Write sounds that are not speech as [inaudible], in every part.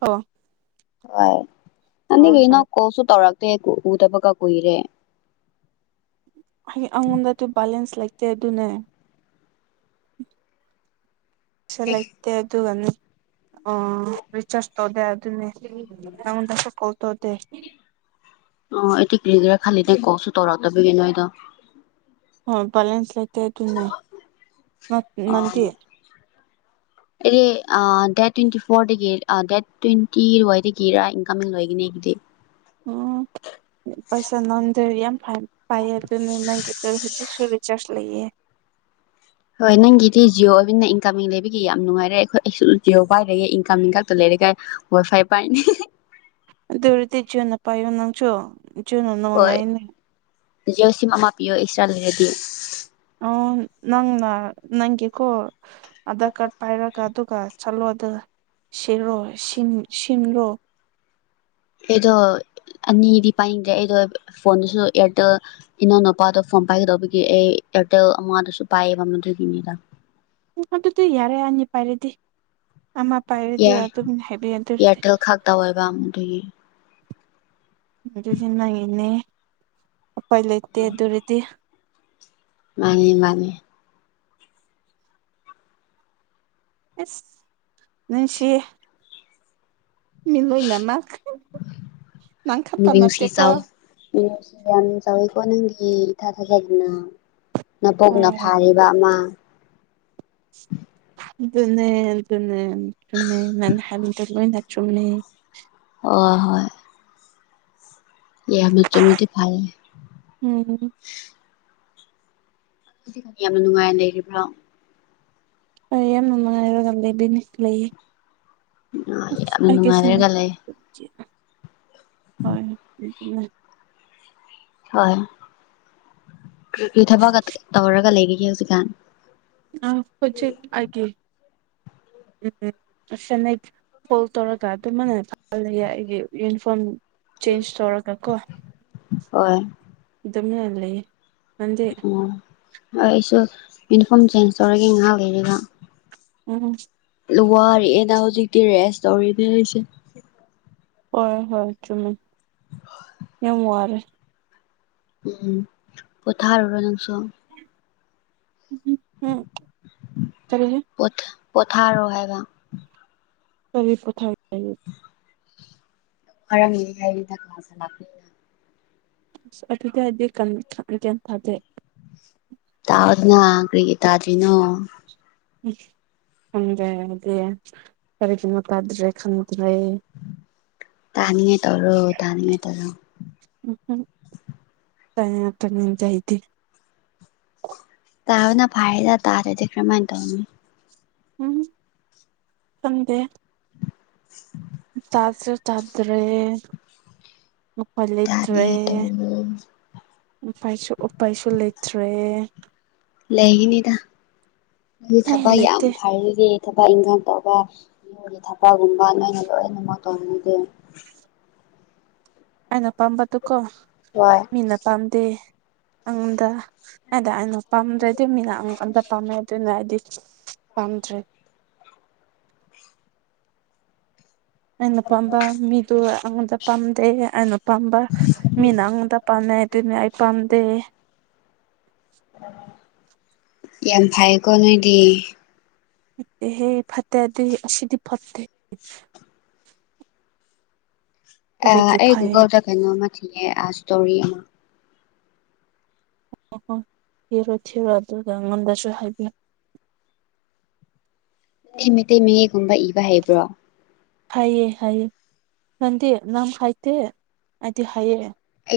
ꯀꯣ ꯍꯣꯏ ꯍꯣꯏ ꯑꯩ ꯎꯗꯕ ꯀꯥ ꯀꯨꯏꯔꯦ ꯇꯦ ꯗꯨꯅꯦ ꯄꯩꯁꯥ ꯂꯩꯇꯦ ꯑꯗꯨꯒꯅꯦ ꯔꯤꯆꯥꯔꯖ ꯇꯧꯗꯦ ꯑꯗꯨꯅꯦ [unintelligible] ꯀꯣꯜ ꯇꯧꯗꯦ ꯑꯣ ꯑꯩꯗꯤ ꯀ꯭ꯔꯤꯒꯦ꯭ꯔꯥ ꯈꯜꯂꯤꯅꯦ ꯀꯣꯜꯁꯨ ꯇꯧꯔꯛꯇꯕꯤꯒꯤ ꯅꯣꯏꯗꯣ ꯍꯣꯏ ꯕꯦꯂꯦꯟꯁ ꯂꯩꯇꯦ ꯑꯗꯨꯅꯦ ꯅꯪꯗꯤ ꯑꯩꯗꯤ ꯗꯦꯠ ꯇ꯭ꯋꯦꯟꯇꯤ ꯐꯣꯔꯗꯒꯤ ꯗꯦꯠ ꯇ꯭ꯋꯦꯟꯇꯤ ꯋꯥꯏꯗꯒꯤꯔ ꯏꯟꯀꯃꯤꯡ ꯂꯣꯒꯅꯤ ꯑꯗꯨꯗꯤ ꯎꯝ ꯄꯩꯁꯥ ꯅꯪꯗ꯭ꯔꯦ ꯌꯥꯝ ꯐꯩ ꯄꯥꯏꯌꯦ ꯑꯗꯨꯅ ꯅꯪꯒꯤ ꯀꯇ ꯍꯧꯖꯤꯛꯁꯨꯔꯤ ꯆꯔꯖ ꯂꯩꯌꯦ ꯍꯣꯏ ꯅꯪꯒꯤꯗꯤ ꯖꯤꯑꯣ ꯑꯣꯏꯕꯤꯟꯅ ꯏꯟꯀꯝꯃꯤꯡ ꯂꯩꯕꯒꯤ ꯌꯥꯝ ꯅꯨꯡꯉꯥꯏꯔꯦ ꯑꯩꯈꯣꯏ ꯑꯩꯁꯨ ꯖꯤꯑꯣ ꯄꯥꯏꯔꯒꯦ ꯏꯟꯀꯃꯤꯡ ꯈꯛꯇ ꯂꯩꯔꯦ ꯀꯥꯏ ꯋꯥꯏ ꯐꯥꯏ ꯄꯥꯏꯅꯤ ꯑꯗꯨꯔꯗꯤ ꯖꯤꯑꯣꯅ ꯄꯥꯏꯌꯣ ꯅꯪꯁꯨ ꯖꯤꯟꯣꯅ ꯍꯣꯏ ꯅꯨꯡꯉꯥꯏꯅꯤ ꯖꯤꯑꯣ ꯁꯤꯝ ꯑꯃ ꯄꯤꯌꯣ ꯏꯑꯛꯇ꯭ꯔꯥ ꯂꯩꯔꯗꯤ ꯑꯣ ꯅꯪꯅ ꯅꯪꯒꯤꯀꯣ ꯑꯙꯥꯔ ꯀꯥꯔꯠ ꯄꯥꯏꯔꯒ ꯑꯗꯨꯝ ꯆꯜꯂꯣꯗ ꯁꯦꯔꯣ ꯁꯤꯝ ꯁꯤꯝꯂꯣ ꯑꯩꯗꯣ ꯑꯅꯤꯗꯤ ꯄꯥꯏꯅꯤꯡꯗ꯭ꯔꯦ ꯑꯩꯗꯣ ꯐꯣꯟꯗꯨꯁꯨ ꯏꯌꯥꯔꯇꯦꯜ ꯏꯅꯥꯎꯅꯨꯄꯥꯗꯣ ꯐꯣꯟ ꯄꯥꯏꯒꯗꯧꯕꯒꯤ ꯑꯩ ꯑꯦꯔꯇꯦꯜ ꯑꯃꯗꯨꯁꯨ ꯄꯥꯏꯑꯦꯕ ꯑꯗꯨꯒꯤꯅꯤꯗ ꯎꯝ ꯑꯗꯨꯗꯤ ꯌꯥꯔꯦ ꯑꯅꯤ ꯄꯥꯏꯔꯗꯤ ꯑꯃꯥ ꯄꯥꯏꯔꯗꯤ ꯌꯥꯏ ꯑꯗꯨꯝ ꯍꯦꯕꯤ ꯑꯟꯗꯨꯔꯗꯤ ꯏꯌꯥꯔꯇꯦꯜ ꯈꯛꯇ ꯑꯣꯏꯕ ꯑꯗꯨꯒꯤ ꯑꯗꯨꯗꯤ ꯅꯪꯒꯤꯅꯦ ꯎꯄꯥꯏ ꯂꯩꯇꯦ ꯑꯗꯨ ꯑꯣꯏꯔꯗꯤ ꯃꯥꯅꯤ ꯃꯥꯅꯤ ꯑꯁ ꯅꯨꯡꯁꯤꯌꯦ ꯃꯤꯂꯣꯏꯅꯃꯛ ꯅꯪ ꯈꯛꯇ ꯃꯤꯅꯨꯡꯁꯤ ꯅꯠꯇꯦꯀꯣ ꯆꯥꯎ ꯌꯥꯝ ꯆꯩ ꯀꯣ ꯅꯪꯦ ꯊꯥ ꯊꯥꯖꯒꯤꯅ [unintelligible] ꯅꯀꯣꯛꯅ ꯑꯦ ꯐꯥꯔꯤ ꯑꯃ ꯑꯗꯨꯅꯦ ꯑꯗꯨꯅꯦ ꯑꯗꯨꯨꯅ ꯑꯗꯨꯅꯦ ꯅꯪ ꯍꯥꯏꯔꯤꯕꯗꯨ ꯂꯣꯏꯅ ꯆꯨꯝꯃꯦ ꯍꯣꯏ ꯍꯣꯏ ꯌꯥꯝꯅ ꯆꯨꯝꯃꯗꯤ ꯐꯥꯔꯦ ꯎꯝ ꯌꯥꯝꯅ ꯅꯨꯡꯉꯥꯏꯅ ꯂꯩꯔꯤꯕ꯭ꯔꯣ ꯑꯩ ꯌꯥꯝ ꯅꯨꯡꯉꯥꯏꯔꯒ ꯂꯩꯕꯅꯤ ꯂꯩꯌꯦ ꯌꯥꯝꯅ ꯅꯨꯡꯉꯥꯏ ꯀꯦꯁꯤ ꯂꯩꯔꯒ ꯂꯩ [unintelligible] ꯍꯣꯏ ꯍꯣꯏ ꯀꯔꯤ ꯀꯔꯤ ꯊꯕꯛ ꯀ ꯇꯣꯔꯒ ꯂꯩꯔꯤꯒꯦ ꯍꯧꯖꯤꯛꯀꯥꯟ ꯅꯪ ꯍꯧꯖꯤꯛ ꯑꯩꯒꯤ [inaudible] ꯎꯝ ꯐꯣꯜ ꯇꯧꯔꯒ ꯑꯗꯨꯃꯅ ꯐꯍꯂ ꯑꯩꯒꯤ ꯌꯨꯅꯤꯐꯣꯔꯝ ꯆꯦꯟꯖ ꯇꯧꯔꯒ ꯀꯣ ꯍꯣꯏ ꯑꯗꯨꯝꯅ ꯂꯩꯌꯦ ꯅꯪꯗꯤ ꯍꯣꯏ ꯑꯩꯁꯨ ꯌꯨꯅꯤꯐꯣꯔꯝ ꯆꯦꯟꯖ ꯇꯧꯔꯒꯦ ꯉꯥꯏꯍꯥꯛ ꯂꯩꯕ ꯎꯝ ꯋꯥꯔꯦꯅ ꯍꯧꯖꯤꯛꯇꯤ ꯔꯦꯁ ꯇꯧꯔꯤꯅꯦ ꯑꯩꯁꯦ ꯍꯣꯏ ꯍꯣꯏ ꯆꯨꯝꯃꯤ ꯌꯥꯝ ꯋꯥꯔꯦ ꯎꯝ ꯄꯣꯊꯥꯔꯨꯔꯣ ꯅꯪꯁꯨ ꯎꯝ ꯎꯝ ꯀꯔꯤ ꯄ ꯄꯣꯊꯥꯔꯣ ꯍꯥꯥꯏꯕ INAUDIBLE UNINTELLIGIBLE UNINTELLIGIBLE ꯇꯥꯎꯗꯅ ꯀ꯭ꯔꯤꯒꯤ ꯇꯥꯗ꯭ꯔꯤꯅꯣ ꯎ ꯈꯪꯗꯦ ꯍꯥꯢꯗꯤ ꯀꯔꯤꯒꯤꯅꯣ ꯇꯥꯗ꯭ꯔꯦ ꯈꯟ INAUDIBLE ꯇꯥꯅꯤꯡꯉꯥꯢ ꯇꯧꯔꯣ- ꯇꯥꯅꯤꯡꯉꯥꯢ ꯇꯧꯔꯣ UNINTELLIGIBLE ꯇꯥꯕꯅ ꯐꯔꯦꯗ ꯇꯥꯗꯔꯗꯤ ꯀꯔꯝꯃꯥꯏꯅ ꯇꯧꯅꯤ UNINTELLIGIBLE INAUDIBLE ꯆꯥꯖꯨ ꯆꯥꯗ꯭ꯔꯦ ꯎꯄꯥꯢ ꯂꯩꯇ꯭ꯔꯦ ꯇꯥꯅꯤꯡꯉꯥꯏ ꯇꯧꯔꯣ ꯎꯄꯥꯢꯁꯨ ꯎꯄꯥꯏꯁꯨ ꯂꯩꯇ꯭ꯔꯦ ꯂꯩꯒꯤꯅꯤꯗ ꯅꯣꯢ ꯑꯩ ꯊꯕꯛ ꯌꯥꯝ ꯂꯩꯇꯦ ꯐꯔꯤꯖꯤꯗꯤ ꯊꯕꯛ-ꯏꯪꯈꯥꯡ ꯇꯧꯕ ꯏꯃꯨꯡꯒꯤ ꯊꯕꯛꯒꯨꯝꯕ ꯅꯣꯏꯅ ꯂꯣꯏꯅꯃꯛ ꯇꯧꯅꯤꯡꯗꯦ ꯑꯩꯅ ꯄꯥꯝꯕꯗꯨꯀꯣ ꯍꯣꯏ ꯃꯤꯅ ꯄꯥꯝꯗꯦ UNINTELLIGIBLE ꯄꯥꯝꯗ꯭ꯔꯦ ꯑꯩꯅ ꯄꯥꯝꯕ ꯃꯤꯗꯣ ꯑꯩꯉꯣꯟꯗ ꯄꯥꯝꯗꯦ ꯑꯩꯅ ꯄꯥꯝꯕ ꯃꯤꯅ ꯑꯩꯉꯣꯟꯗ ꯄꯥꯝꯅꯩ ꯑꯗꯨꯅꯦ ꯑꯩ ꯄꯥꯝꯗꯦ ꯌꯥꯝ ꯊꯥꯢꯌꯦꯀꯣ ꯅꯣꯏꯗꯤ ꯐꯠꯇꯦꯍꯦ ꯐꯠꯇꯦ ꯍꯥꯢꯗꯤ ꯁꯤꯗꯤ ꯐꯠꯇꯦ ꯑꯥ ꯀꯔꯤꯒꯤ ꯑꯩ ꯐꯩꯌꯦ ꯒꯨꯒꯜꯗ ꯀꯩꯅꯣꯝꯃ ꯊꯤꯒꯦ ꯑꯥ ꯁꯇꯣꯔꯤ ꯑꯃ ꯊꯤꯔꯣ ꯊꯤꯔꯣ ꯑꯗꯨꯒ ꯉꯝꯗꯁꯨ ꯍꯥꯏꯕꯤꯌꯨ ꯃꯤꯇꯩ ꯃꯌꯦꯛꯀꯨꯝꯕ ꯏꯕ ꯍꯩꯕ꯭ꯔꯣ UNINTELLIGIBLE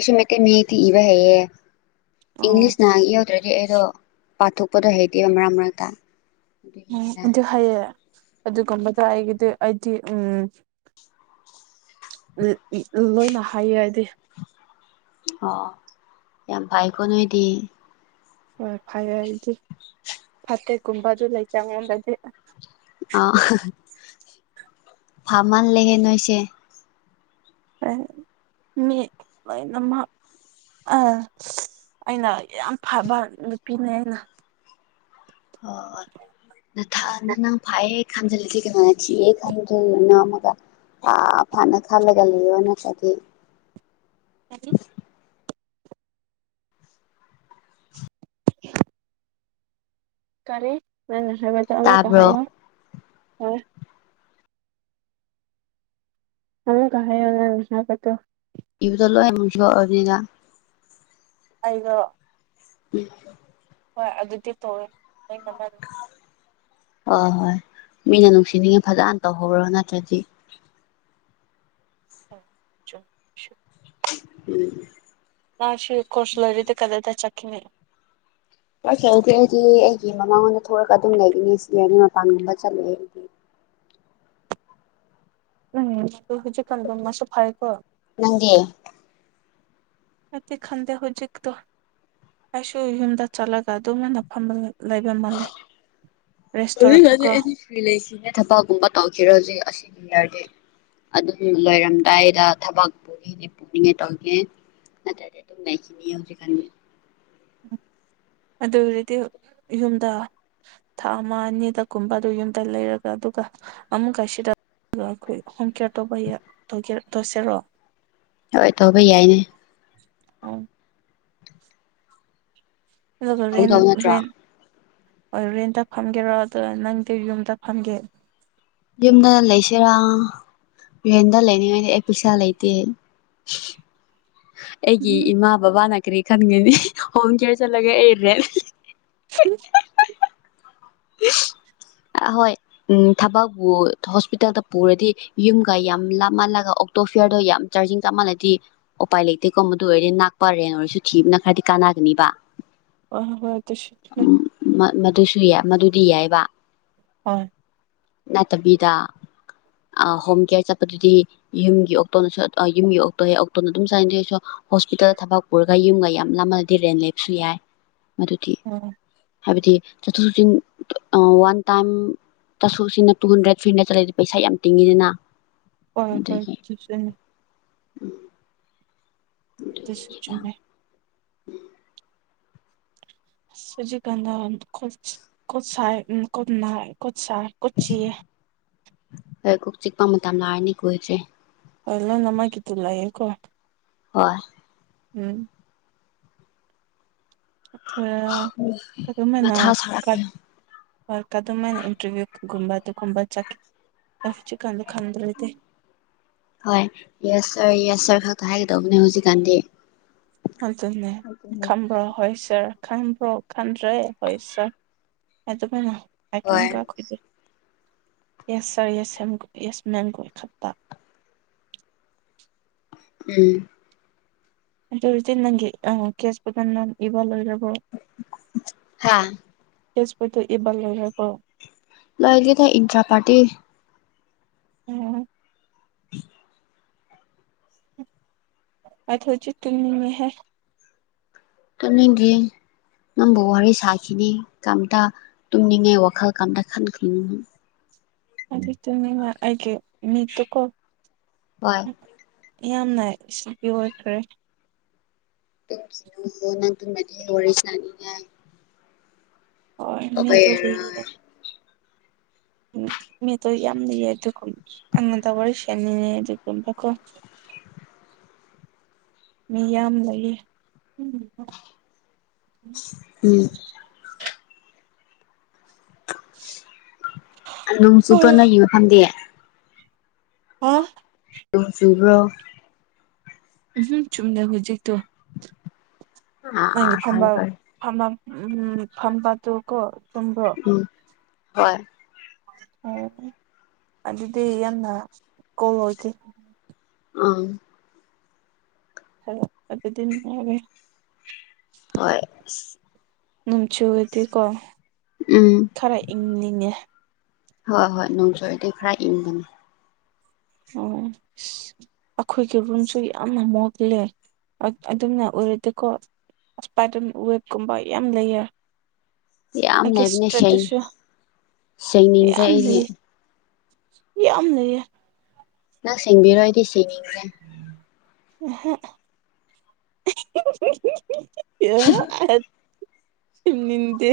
ꯑꯩꯁꯨ ꯃꯤꯇꯩ ꯃꯌꯦꯛꯇꯤ ꯏꯕ ꯍꯩꯑꯦ ꯑꯣ ꯏꯪꯂꯤꯁꯅ ꯏꯍꯧꯗ꯭ꯔꯗꯤ ꯑꯦ ꯑꯩꯗꯣ ꯄꯥꯊꯣꯛ ꯄꯗꯣ ꯍꯩꯇꯦꯕ ꯃꯔꯛ- ꯃꯔꯛꯇ ꯎꯝ ꯑꯗꯨꯒꯤꯅꯤꯗ ꯑꯗꯨ ꯍꯩꯌꯦ ꯑꯗꯨꯒꯨꯝꯕꯗꯣ ꯑꯩꯒꯤꯗꯤ ꯑꯩꯗꯤ ꯎꯝ ꯎ ꯂꯣꯏꯅ ꯍꯥꯏꯩꯌꯦ ꯍꯥꯏꯗꯤ ꯑꯣꯑꯣ ꯌꯥꯝ ꯐꯩꯀꯣ ꯅꯣꯏꯗꯤ ꯍꯣꯏ ꯐꯩ ꯑꯩꯗꯤ ꯐꯠꯇꯦꯀꯨꯝꯕ ꯑꯗꯨ ꯂꯩꯇꯦ ꯑꯩꯉꯣꯟꯗꯗꯤ ꯑꯥ ꯐꯥꯥ ꯃꯟꯂꯦꯍꯦ ꯅꯣꯏꯁꯦ ꯃꯤꯠ ꯂꯣꯏꯅꯃꯛ ꯑꯥ ꯑꯩꯅ ꯌꯥꯝ ꯐꯕ ꯅꯨꯄꯤꯅꯦ ꯑꯩꯅ ꯑꯣꯑꯣ ꯊꯥꯅ ꯅꯪ ꯐꯩꯌꯦ UNINTELLIGIBLE ꯑꯥ ꯐꯥꯅ ꯐꯥꯅꯒ ꯂꯩꯌꯣ ꯅꯠꯇ꯭ꯔꯗꯤ INAUDIBLE INAUDIBLE ꯇꯥꯕ꯭ꯔꯣ UNINTELLIGIBLE ꯑꯃꯨꯛꯀ ꯍꯥꯏꯌꯣ ꯅꯪ ꯅꯁꯥꯏ ꯋꯥꯗꯣ UNINTELLIGIBLE ꯑꯩꯗꯣ ꯎꯝ ꯍꯣꯏ ꯑꯗꯨꯗꯤ ꯇꯧꯋꯦ ꯅꯣꯏ ꯃꯃꯜ ꯍꯣꯏ ꯍꯣꯏ ꯃꯤꯅ ꯅꯨꯡꯁꯤꯅꯤꯡꯉꯥꯢ ꯐꯖꯅ ꯇꯧꯍꯧꯔꯣ ꯅꯠꯇ꯭ꯔꯗꯤ ꯍꯣꯢ ꯆꯨꯝ ꯁꯨꯠ [unintelligible] ꯎꯝ ꯃꯁꯨ ꯀꯣꯔꯁ ꯂꯣꯢꯔꯗꯤ ꯀꯗꯥꯢꯗ ꯆꯠꯈꯤꯅꯤ ꯒꯤ ꯃꯃꯥꯡꯂꯣꯝꯗ ꯊꯣꯛꯔꯒ ꯑꯗꯨꯝ ꯂꯩꯕꯅꯤ ꯁꯤꯔꯅꯤ ꯃꯄꯥꯟꯒꯨꯝꯕ ꯆꯠꯂꯣꯢ ꯑꯩꯗꯤ ꯎꯝ ꯑꯗꯨ ꯍꯧꯖꯤꯛꯀꯥꯟꯗꯨ ꯃꯥꯁꯨ ꯐꯥꯔꯦꯀꯣ ꯅꯪꯗꯤ ꯑꯩꯗꯤ ꯈꯪꯗꯦ ꯍꯧꯖꯤꯛꯗꯨ ꯑꯩꯁꯨ ꯌꯨꯝꯗ ꯆꯠꯂꯒ ꯑꯗꯨꯃꯥꯏꯅ ꯐꯝꯕꯅꯦ ꯍꯥ ꯍꯧꯖꯤꯛ ꯍꯧꯖꯤꯛ ꯇꯧꯔꯒꯀꯣ ꯑꯩꯗꯤ ꯐꯔꯤ ꯂꯩꯁꯤꯅꯦ ꯊꯕꯛꯀꯨꯝꯕ ꯇꯧꯈꯤꯔꯦ ꯍꯧꯖꯤꯛ ꯑꯁꯤ ꯍꯥꯔꯗꯤ ꯑꯗꯨꯝ ꯂꯣꯏꯔꯝꯗꯥꯏꯗ ꯊꯕꯛ ꯄꯨꯕꯤꯅꯤ ꯄꯨꯕꯤꯅꯤ ꯇꯧꯒꯦ ꯅꯠꯇ꯭ꯔꯥꯗꯤ ꯑꯗꯨꯝ ꯂꯩꯈꯤꯅꯤ ꯍꯧꯖꯤꯛꯀꯥꯟꯗꯤ ꯑꯗꯨ ꯑꯣꯢꯔꯗꯤ ꯌꯨꯝꯗ ꯊꯥ ꯑꯃ ꯑꯅꯤꯗ ꯀꯨꯝꯕ ꯑꯗꯨ ꯌꯨꯝꯗ ꯂꯩꯔꯒ ꯑꯗꯨꯒ ꯑꯃꯨꯛꯀ ꯁꯤꯗ ꯑꯗꯨꯒ ꯑꯩꯈꯣꯏ ꯍꯣꯝ ꯀꯦꯌꯔ ꯇꯧꯕ ꯍꯥ ꯇꯧꯒꯦ ꯇꯧꯁꯦꯔꯣ ꯍꯣꯏ ꯇꯧꯕ ꯌꯥꯏꯅꯦ ꯑꯣ ꯑꯗꯨꯒ ꯇꯧ ꯔꯦꯟ ꯇꯧ ꯅꯠꯇ꯭ꯔꯣ ꯔꯦꯟ ꯍꯣꯏ ꯔꯦꯟꯇ ꯐꯝꯒꯦꯔ ꯑꯗꯨꯒ ꯅꯪꯗꯤ ꯌꯨꯝꯗ ꯐꯝꯒꯦ ꯌꯨꯝꯗ ꯂꯩꯁꯦꯔꯥ ꯔꯦꯟꯗ ꯂꯩꯅꯤꯡꯉꯥꯢꯗꯤ ꯑꯩ ꯄꯤꯁꯥ ꯂꯩꯇꯦ ꯑꯩꯒꯤ ꯎꯝ ꯏꯃꯥ ꯕꯕꯥꯅ ꯀꯔꯤ ꯈꯟꯒꯅꯤ ꯍꯣꯝ ꯀꯦꯌꯔ ꯆꯠꯂꯒ ꯑꯩ ꯔꯦꯟ ꯢꯍꯤꯍꯤ ꯍꯨꯝ ꯑꯦ ꯑꯍꯣꯏ ꯎꯝ ꯊꯕꯛꯕꯨꯨ ꯍꯣꯁꯄꯤꯇꯥꯜꯗ ꯄꯨꯔꯗꯤ ꯌꯨꯝꯒ ꯌꯥꯝ ꯂꯥꯞꯃꯜꯂꯒ ꯑꯣꯛꯇꯣ ꯐꯤꯌꯥꯔꯗꯣ ꯌꯥꯝ ꯆꯥꯔꯖꯤꯡ ꯆꯠ ꯃꯟꯂꯗꯤ ꯎꯄꯥꯏ ꯂꯩꯇꯦꯀꯣ ꯃꯗꯨ ꯑꯣꯏꯔꯦ ꯅꯛꯄ ꯔꯦꯟ ꯑꯣꯏꯔꯁꯨ ꯊꯤꯕꯅ ꯈꯔꯗꯤ ꯀꯥꯟ ꯀꯟꯅꯥꯒꯅꯤꯕ ꯍꯣꯢ ꯍꯣꯢ ꯍꯣꯏ ꯗꯨꯁꯨꯠꯅꯦ ꯃꯗꯨꯁꯨ ꯌꯥꯏ ꯃꯗꯨꯗꯤ ꯌꯥꯏꯌꯦꯕ ꯍꯣꯢ ꯅꯠꯇꯕꯤꯗ ꯍꯣꯝ ꯀꯦꯌꯔ ꯆꯠꯄꯗꯨꯗꯤ ꯌꯨꯝꯒꯤ ꯑꯣꯛꯇꯣꯅꯁꯨ ꯑ ꯌꯨꯝꯒꯤ ꯑꯣꯛꯇꯣꯌꯦ ꯑꯣꯛꯇꯣꯅ ꯑꯗꯨꯝ ꯆꯥꯏꯟꯗꯦꯁꯨ ꯍꯣꯁꯄꯤꯇꯥꯜꯗ ꯊꯕꯛ ꯄꯨꯔꯒ ꯌꯨꯝꯒ ꯌꯥꯝ ꯂꯥꯞꯃꯟꯂꯗꯤ ꯔꯦꯟ ꯂꯩꯕꯁꯨ ꯌꯥꯏ ꯑꯗꯨꯗꯤ ꯎꯝ ꯍꯥꯏꯕꯗꯤ ꯆꯠꯊꯣꯛ ꯆꯠꯁꯤꯟ ꯑꯥ ꯋꯥꯟ ꯇꯥꯏꯝ ꯆꯠꯊꯣꯛ ꯁꯤꯅ ꯇꯨ ꯍꯟꯗ꯭ꯔꯦꯠ ꯊ꯭ꯔꯤ ꯍꯟꯗ꯭ꯔꯦꯠ ꯆꯠꯂꯗꯤ ꯄꯩꯁꯥ ꯌꯥꯝ ꯇꯤꯡꯉꯤꯗꯅ ꯍꯣꯏ ꯍꯣꯏ ꯆꯨꯁꯦ ꯎꯝ ꯗꯨꯁꯨ ꯆꯨꯝꯃꯦ ꯎꯝ ꯁꯤꯖꯤ ꯀꯟꯗ ꯀꯣꯠ ꯀꯣꯠ ꯁꯥꯢ ꯎꯝ ꯀꯣꯠ ꯅꯥꯢ ꯀꯣꯠ ꯁꯥꯢ ꯀꯣꯛ ꯆꯤꯛꯑꯦ ꯍꯣꯏ ꯀꯣꯛ ꯆꯤꯛꯄ ꯃꯇꯝ ꯂꯥꯛꯔꯅꯤ ꯀꯨꯏꯗ꯭ꯔꯦ ꯑꯥ ꯂꯣꯢꯅꯃꯛꯀꯤꯗꯨ ꯂꯩꯌꯦꯀꯣ ꯍꯣꯢ ꯎꯝ [unintelligible] ꯍꯣꯢ [unintelligible] ꯃꯥꯢꯅ ꯃꯊꯥ ꯁꯥꯔꯛꯀꯅꯨ ꯏꯟꯇ꯭ꯔꯚꯌꯨ ꯒꯨꯝꯕ ꯑꯗꯨꯒꯨꯝꯕ ꯆꯠ [unintelligible] ꯍꯣꯏ ꯌꯦꯁ ꯁꯔ ꯌꯦꯁ ꯁꯔ ꯈꯛꯇꯥ ꯍꯥꯏꯒꯗꯧꯕꯅꯦ ꯍꯧꯖꯤꯛꯀꯥꯟꯗꯤ ꯑꯗꯨꯅꯦ ꯈꯝꯕ꯭ꯔꯣ ꯍꯣꯏ ꯁꯥꯔ ꯈꯟ ꯕꯔꯣ ꯈꯟꯗ꯭ꯔꯦ ꯍꯣꯏ ꯁ꯭ꯔ ꯑꯗꯨꯃꯥꯏꯅ ꯍꯣꯏ [unintelligible] ꯌꯦꯁ ꯁꯔ ꯌꯦꯁ [unintelligible] ꯎꯝ ꯑꯗꯨꯔꯗꯤ ꯅꯪꯒꯤ [unintelligible] ꯍꯥꯥ [unintelligible] ꯂꯣꯏꯔꯕꯣ ꯂꯣꯏꯗꯦꯗ ꯏꯟꯇ꯭ꯔꯥ ꯄꯥꯥꯔꯇꯤ ꯎꯝ [unintelligible] ꯇꯨꯝꯅꯤꯡꯒꯤ ꯅꯪꯕꯨ ꯋꯥꯔꯤ ꯁꯥꯈꯤꯅꯤ ꯀꯝꯇ ꯇꯨꯝꯅꯤꯡꯉꯦ ꯋꯥꯈꯜ ꯀꯝꯇ ꯈꯟꯈꯤꯅꯤ ꯑꯗꯨ [unintelligible] ꯑꯩꯒꯤ ꯃꯤꯠꯇꯀꯣ ꯍꯣꯏ ꯌꯥꯝꯅ ꯏ꯭ꯁꯂꯤꯄꯤ ꯑꯣꯏꯈ꯭ꯔꯦ [unintelligible] ꯋꯥꯔꯤ ꯁꯥꯅꯤꯡꯉꯥꯏ ꯇꯧꯕ ꯌꯥꯔꯣꯏ [unintelligible] ꯎ ꯝꯃꯤꯇꯣ ꯌꯥꯝ ꯂꯩꯌꯦ ꯑꯗꯨꯒꯨꯝ ꯑꯉꯣꯟꯗ ꯋꯥꯔꯤ ꯁꯦꯅꯤꯡꯅꯦ ꯑꯗꯨꯒꯨꯝꯕꯀꯣ [inaudible] ꯃꯤ ꯌꯥꯝ ꯂꯩꯌꯦ ꯎꯝ ꯍꯥ [unintelligible] ꯑꯣ ꯅꯣꯡ ꯆꯨꯕ꯭ꯔꯣ ꯎꯝꯍꯝ ꯆꯨꯝꯗꯦ ꯍꯨꯖꯤꯛꯇꯣ ꯑꯥ ꯅꯪꯒꯤ ꯑꯥ ꯐꯔꯦ ꯐꯝꯕ ꯐꯔꯦ ꯐꯝꯕ ꯎꯝ ꯐꯝꯕꯗꯨ ꯀꯣ ꯆꯨꯝꯕ꯭ꯔꯣ ꯎꯝ ꯍꯣꯏ ꯑꯣ ꯑꯗꯨꯗꯤ ꯌꯥꯝꯅ ꯀꯣꯜꯂꯣꯏꯀꯤ ꯑꯝ [unintelligible] ꯍꯣꯏ ꯅꯨꯝꯆꯨꯑꯗꯤꯀꯣ ꯎꯝ ꯈꯔ ꯏꯪꯅꯤꯡꯉꯦ ꯍꯣ ꯍꯣꯏ ꯅꯣꯡ ꯆꯨꯔꯗꯤ ꯈꯔ ꯏꯪꯕꯅꯦ ꯑꯣ ꯑꯈꯣꯏꯒꯤ ꯔꯨꯝꯁꯨ ꯌꯥꯝꯅ ꯃꯣꯂꯦ ꯑ ꯑꯗꯨꯝꯅ ꯎꯔꯗꯤꯀꯣ ꯏꯁꯄꯥꯥꯏꯇꯝ ꯎ ꯋꯦꯕꯀꯨꯝꯕ ꯌꯥꯝ ꯂꯩꯌꯦ ꯌꯥꯝ ꯂꯩꯕꯅꯦ ꯁꯦꯡ [unintelligible] ꯁꯨ ꯁꯦꯡꯅꯤꯡꯗ꯭ꯔꯦ ꯌꯥꯝ ꯑꯩꯗꯤ ꯂꯩꯌꯦ ꯌꯥꯝ ꯂꯩꯌꯦ ꯅꯪ ꯁꯦꯡꯕꯤꯔꯣꯏꯗꯤ ꯁꯦꯡꯅꯤꯡꯗꯦ [unintelligible] ꯁꯤꯅꯤꯡꯗꯦ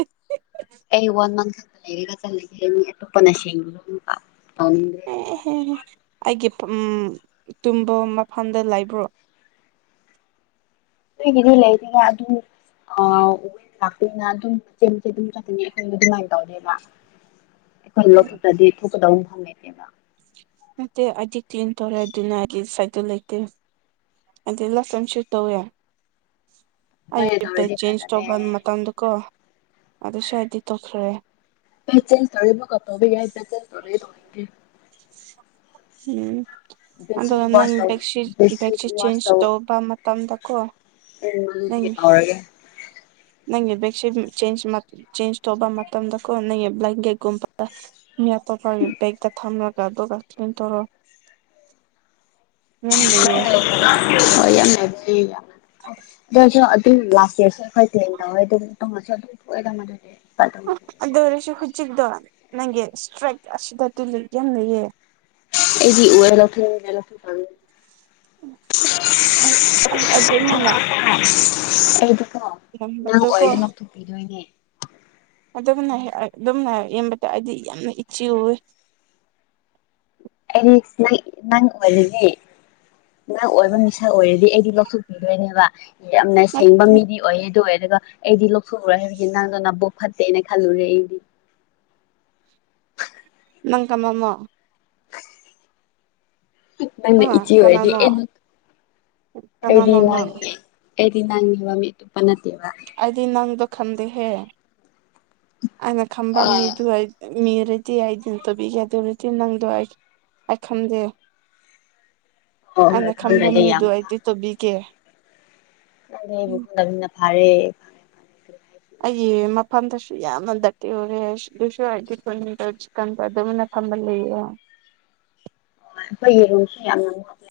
ꯑꯩ [unintelligible] ꯃꯤ ꯑꯇꫭꯞꯄꯅ [unintelligible] ꯑꯃꯨꯛꯀ ꯇꯧꯅꯤꯡꯗ꯭ꯔꯦꯕ ꯑꯝꯇ ꯑꯩꯒꯤ ꯎꯝ ꯇꯨꯝꯕ ꯃꯐꯝꯗ ꯂꯩꯕ꯭ꯔꯣ ꯑꯩꯒꯤꯗꯤ ꯂꯩꯇꯦꯗ ꯑꯗꯨ [unintelligible] ꯑꯗꯨꯝ ꯃꯆꯦ ꯃꯆꯦ ꯑꯗꯨꯝ [unintelligible] ꯑꯈꯣꯏꯗꯤ ꯑꯗꯨꯝꯃꯥꯏꯅ ꯇꯧꯗꯦꯕ ꯑꯩꯈꯣꯏ ꯂꯧꯕꯨꯛꯇꯗꯤ ꯊꯣꯛꯀꯗꯧ ꯃꯐꯝ ꯂꯩꯇꯦꯕ ꯅꯠꯇꯦ ꯑꯩꯗꯤ ꯀ꯭ꯂꯤꯟ ꯇꯧꯔꯦ ꯑꯗꯨꯅ ꯑꯩꯗꯤ ꯁꯥꯏꯠꯇ ꯂꯩꯇꯦ [unintelligible] ꯇꯧꯋꯦ ꯅꯣꯏꯅ ꯑꯌꯨꯛꯇ ꯇꯧꯔꯗꯤ ꯆꯦꯟꯖ ꯐꯖꯔꯦ ꯇꯧꯕ ꯃꯇꯝꯗ ꯀꯣ ꯑꯗꯨ ꯁ꯭ꯋꯥꯏꯗꯤ ꯇꯧꯈ꯭ꯔꯦ [unintelligible] ꯇꯧꯅꯤꯡꯗꯦ ꯎꯝ ꯑꯗꯣ ꯕꯦꯠꯁꯤꯠ ꯅꯪ ꯋꯥꯁ ꯇꯧ ꯕꯦꯛꯁꯤ ꯕꯦꯠꯁꯤꯠ ꯕꯦꯛꯁꯤ ꯆꯦꯟꯖ ꯇꯧꯕ ꯃꯇꯝꯗꯀꯣ [unintelligible] ꯅꯪ ꯇꯤꯀꯦꯠ ꯐꯥꯎꯔꯒꯦ ꯅꯪꯒꯤ ꯕꯦꯛꯁꯤꯠ ꯆꯦꯟꯖ ꯃꯛ ꯆꯦꯟꯖ ꯇꯧꯕ ꯃꯇꯝꯗꯀꯣ ꯅꯪꯒꯤ ꯕ꯭ꯂꯥꯡꯀꯦꯠ ꯀꯨꯝꯕ ꯃꯤ ꯑꯇꯣꯞꯄꯥꯒꯤ ꯕꯦꯛꯗ ꯊꯝꯂꯒ ꯗꯨꯒ ꯀꯩꯝ ꯇꯧꯔꯣꯏ [unintelligible] ꯑꯗꫭꯏꯁꯨ ꯑꯗꯨꯝ ꯌꯥꯝ ꯆꯦꯁꯨ ꯑꯩꯈꯣꯏ ꯇꯦꯟ ꯇꯧꯋꯦ ꯑꯗꯨꯝ ꯇꯣꯡꯉꯁꯨ ꯑꯗꯨꯝ ꯊꫭꯑꯦꯗ ꯃꯗꯨꯗꯤ ꯑꯩꯗꯤ ꯑꯗꯨ ꯑꯣꯏꯔꯁꯨ ꯍꯨꯖꯤꯛꯇꯣ ꯅꯪꯒꯤ ꯏꯁꯇ꯭ꯔꯥꯏꯛ ꯑꯁꯤꯗ ꯇꯨꯜ ꯌꯥꯝ ꯂꯩꯌꯦ ꯑꯩꯗꯤ ꯑꯣꯏꯔ [unintelligible] [unintelligible] ꯑꯗꯨꯃꯅ ꯑꯩꯗꫭ [unintelligible] ꯅꯪ ꯏꯔꯝꯕꯗꯣꯀꯣ ꯑꯣꯏꯔꯗꯤ ꯂꯧꯊꯣꯛꯄꯤꯗꯣꯏꯅꯦ ꯑꯗꯨꯝꯅ ꯍꯦꯛ ꯑꯗꯨꯝꯅ ꯌꯦꯝꯕꯗ ꯑꯩꯗꯤ ꯌꯥꯝꯅ ꯏꯆꯨꯋꯦ [unintelligible] ꯅꯪ ꯅꯪ ꯑꯣꯏꯕꯒꯤ ꯅ ꯑꯣꯏꯕ ꯃꯤꯁꯛ ꯑꯣꯏꯔꯗꯤ ꯑꯩꯗꯤ ꯂꯧꯊꯣꯛꯄꯤꯗꯣꯏꯅꯦꯕꯥ ꯌꯥꯝꯅ ꯁꯦꯡꯕ ꯃꯤꯗꯤ ꯑꯣꯏꯌꯦ ꯑꯗꯨ ꯑꯣꯏ [unintelligible] ꯑꯩꯗꯤ ꯂꯧꯊꯣꯛꯎꯔ ꯍꯥꯏꯕꯒꯤ ꯅꯪꯅ ꯅꯕꯨꯛ ꯐꯠꯇꯦꯅ ꯈꯜꯂꯨꯔꯦ ꯑꯩꯗꯤ ꯅꯪ ꯀꯃꯃꯣ ꯅꯪꯅ ꯑꯥ ꯏꯆꯦ ꯑꯣꯏꯔꯗꯤ ꯀꯅꯥꯅꯣ [unintelligible] ꯑꯩꯗꯤ ꯀꯅꯥꯅꯣ ꯅꯪ [unintelligible] ꯑꯩꯗꯤ ꯅꯪꯅꯦꯕ ꯃꯤ ꯑꯇꯣꯞꯄ ꯅꯠ ꯑꯩꯗꯤ ꯅꯪꯗꯣ ꯈꯟꯗꯦꯍꯦ ꯑꯩꯅ ꯈꯟꯕ ꯃꯤꯗꯨ ꯃꯤꯔꯗꯤ ꯑꯩꯗꯤ ꯇꯧꯕꯤꯒꯦ ꯑꯗꯨ ꯑꫭꯏꯔꯗꯤ ꯅꯪꯗꯣ ꯑꯩ ꯑꯩ ꯈꯟꯗꯦ ꯍꯣꯏ ꯍꯣꯏ ꯑꯩꯅ ꯈꯟꯕ ꯈꯪꯗ꯭ꯔꯗꯤ ꯌꯥꯝ ꯃꯤꯗꯣ ꯑꯩꯗꯤ ꯇꯧꯕꯤꯒꯦ ꯅꯪꯗꯤ ꯑꯩꯕꯨ ꯎꯝ ꯈꯪꯗꯝꯅꯤꯅ ꯐꯔꯦ ꯐꯔꯦ ꯐꯔꯦ ꯑꯩꯒꯤ ꯃꯐꯝꯗꯁꯨ ꯌꯥꯝꯅ ꯗꯔꯇꯤ ꯑꯣꯏꯔꯦ [unintelligible] ꯐꯝꯕ ꯂꯩꯌꯦ [unintelligible] ꯌꯦꯡꯉꯨꯁꯦ ꯌꯥꯝꯅ ꯃꯣꯠꯂꯦ